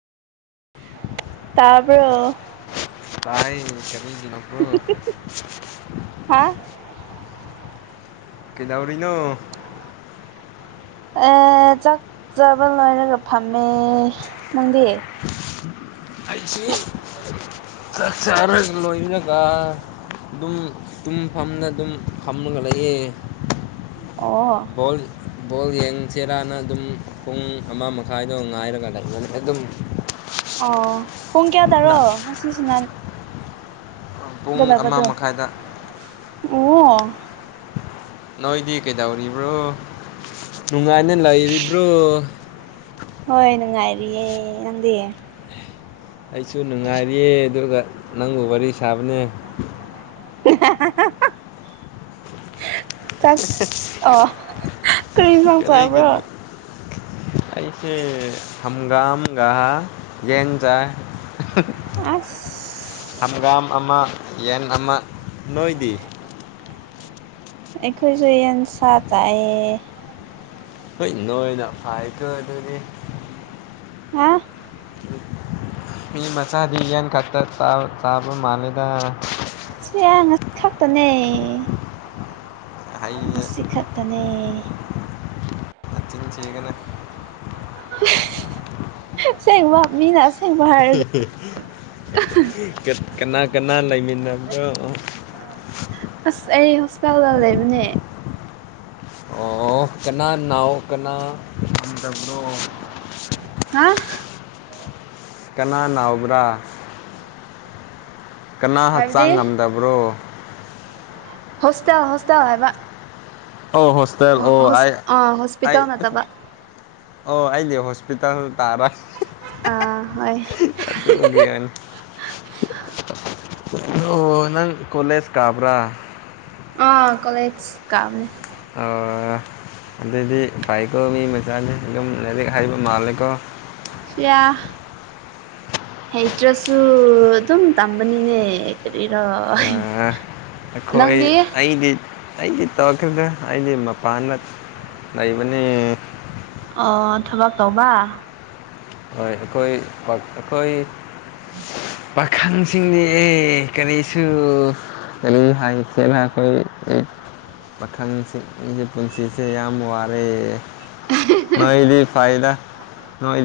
ꯇꯥꯕ꯭ꯔꯣ ꯇꯥꯏ ꯀꯔꯤꯒꯤ ꯅꯣꯛꯄ꯭ꯔꯣ ꯑꯦ ꯀꯩꯗꯧꯔꯤꯅꯣ ꯑꯦ ꯆꯥꯛ ꯆꯥꯕ ꯂꯣꯏꯔꯒ ꯐꯝꯃꯤ ꯅꯪꯗꯤ ꯑꯩꯁꯤ ꯆꯥꯛ ꯆꯥꯔꯒꯥ ꯂꯣꯏꯔꯒꯥ ꯑꯗꯨꯝ ꯇꯨꯝ ꯐꯝꯅꯗꯨꯝ ꯐꯝꯂꯒ ꯂꯩꯌꯦ ꯑꯣ ꯕꯣꯜ ꯕꯣꯜ ꯌꯦꯡꯁꯦꯔꯥꯅ ꯑꯗꯨꯝ ꯄꯨꯡ ꯑꯃ ꯃꯈꯥꯏꯗꯣ ꯉꯥꯏꯔꯒ ꯂꯩꯒꯅꯤ ꯑꯗꯨꯝ ꯑꯣ ꯄꯨꯡ ꯀꯌꯥ ꯅ ꯗꯥꯔꯣ ꯉꯁꯤ ꯁꯥꯅꯟ ꯄꯨꯡ ꯑꯃ ꯒꯥꯗꯕꯗꯣ ꯃꯈꯥꯏꯗ ꯑꯣ ꯅꯣꯏꯗꯤ ꯀꯩꯗꯧꯔꯤꯕ꯭ꯔꯣ ꯅꯨꯡꯉꯥꯏꯅ ꯂꯩꯔꯤꯕ꯭ꯔꯣ ꯍꯣꯏ ꯅꯨꯡꯉꯥꯏꯔꯤꯌꯦ ꯅꯪꯗꯤ ꯑꯩꯁꯨ ꯅꯨꯡꯉꯥꯏꯔꯤꯌꯦ ꯑꯗꯨꯒꯥ ꯅꯪꯕꯨ ꯋꯥꯔꯤ ꯁꯥꯕꯅꯦ ꯆꯥꯛ ꯑꯣ ꯀꯔꯤ ꯏꯟꯁꯥꯡ ꯀꯔꯤꯒꯤ ꯆꯥꯕ꯭ꯔꯣ ꯅꯣ [inaudible] ꯑꯩꯁꯦ ꯍꯥꯝꯒꯥꯝ ꯒꯥ ꯌꯦꯟ ꯆꯥꯏ ꯑꯥꯁ ꯍꯥꯝꯒꯥꯝ ꯑꯃꯥ ꯌꯦꯟ ꯑꯃꯥ ꯅꯣꯏꯗꯤ ꯑꯩꯈꯣꯏꯁꯨ ꯌꯦꯟ ꯁꯥ ꯆꯥꯏꯌꯦ ꯍꯣꯏ ꯅꯣꯏꯅ ꯐꯥꯏꯀꯣ ꯑꯗꯨꯗꯤ ꯍꯥ ꯃꯤ ꯃꯆꯥꯗꯤ ꯌꯦꯟ ꯈꯛꯇꯥ ꯆꯥꯕ ꯆꯥꯕ ꯃꯟꯂꯦꯗꯥ ꯁꯤ ꯌꯥ ꯉꯥ ꯈꯛꯇꯥꯅꯦ ꯍꯩ ꯉꯥꯁꯤ ꯈꯛꯇꯥꯅꯦ ꯅꯆꯤꯟ ꯊꯤꯒꯥꯅꯨ ꯁꯦꯡꯕ ꯃꯤꯅ ꯑꯁ [unintelligible] ꯀꯠ ꯀꯅꯥ ꯀꯅꯥ ꯂꯩꯃꯤꯟꯅꯕ꯭ꯔꯣ ꯑꯁ ꯑꯩ ꯍꯣꯁꯇꯦꯜꯗ ꯂꯩꯕꯅꯦ ꯑꯣ ꯀꯅꯥ ꯅꯥꯎ ꯀꯅꯥ ꯉꯝꯗꯕ꯭ꯔꯣ ꯍꯥ ꯀꯅꯥ ꯅꯥꯎꯕ꯭ꯔꯥ ꯀꯅꯥ ꯍꯛꯆꯥꯡ ꯍꯥꯏꯕꯗꯤ ꯉꯝꯗꯕ꯭ꯔꯣ ꯍꯣꯁꯇꯦꯜ ꯍꯣꯁꯇꯦꯜ ꯍꯥꯏꯕ ꯑꯣ ꯍꯣꯁꯇꯦꯜ ꯑꯣ ꯑꯥꯏ ꯑꯥ ꯑꯩ ꯍꯣꯁꯄꯤꯇꯥꯜ ꯅꯠꯇꯕ ꯑꯣ ꯑꯩꯗꯤ ꯍꯣꯁꯄꯤꯇꯥꯜ ꯇꯥꯔꯥ ꯑꯥ ꯍꯣꯏ ꯑꯗꯨꯒꯤꯟ ꯑꯣ ꯅꯪ ꯀꯣꯂꯦꯁ ꯀꯥꯕ꯭ꯔꯥ ꯑꯥ ꯀꯣꯂꯦꯖ ꯀꯕꯅꯦ ꯑꯣ ꯑꯗꯨꯗꯤ ꯐꯩꯀꯣ ꯃꯤ ꯃꯆꯥꯗꯤ ꯑꯗꯨꯝ ꯂꯥꯏꯔꯤꯛ ꯍꯩꯕ ꯃꯟꯂꯦꯀꯣ ꯁꯤꯌꯥ ꯍꯩꯇ꯭ꯔꯥꯁꯨ ꯑꯗꯨꯝ ꯇꯝꯕꯅꯤꯅꯦ ꯀꯥꯔꯤꯔꯣ ꯑꯥ ꯑꯩꯈꯣꯏ ꯑꯩꯗꯤ ꯑꯩꯗꯤ ꯇꯧꯛꯈ꯭ꯔꯦꯗ ꯑꯩꯗꯤ ꯃꯄꯥꯟꯗ ꯂꯩꯕꯅꯦ ꯑꯣ ꯊꯕꯛ ꯇꯧꯕ ꯍꯣꯏ ꯑꯩꯈꯣꯏ ꯑꯩꯈꯣꯏ ꯄꯥꯈꯪꯁꯤꯡꯗꯤ ꯑꯦ ꯀꯔꯤꯁꯨ ꯀ꯭ꯔꯤ ꯍꯥꯏꯈ꯭ꯔꯦꯅ ꯑꯈꯣꯏ ꯀ꯭ꯔꯤ ꯄꯥꯈꯪꯁꯤꯡꯒꯤ ꯄꯨꯟꯁꯤꯁꯦ ꯌꯝ ꯋꯥꯔꯦ ꯅꯣꯏꯗꯤ ꯐꯩꯗ ꯅꯣꯏ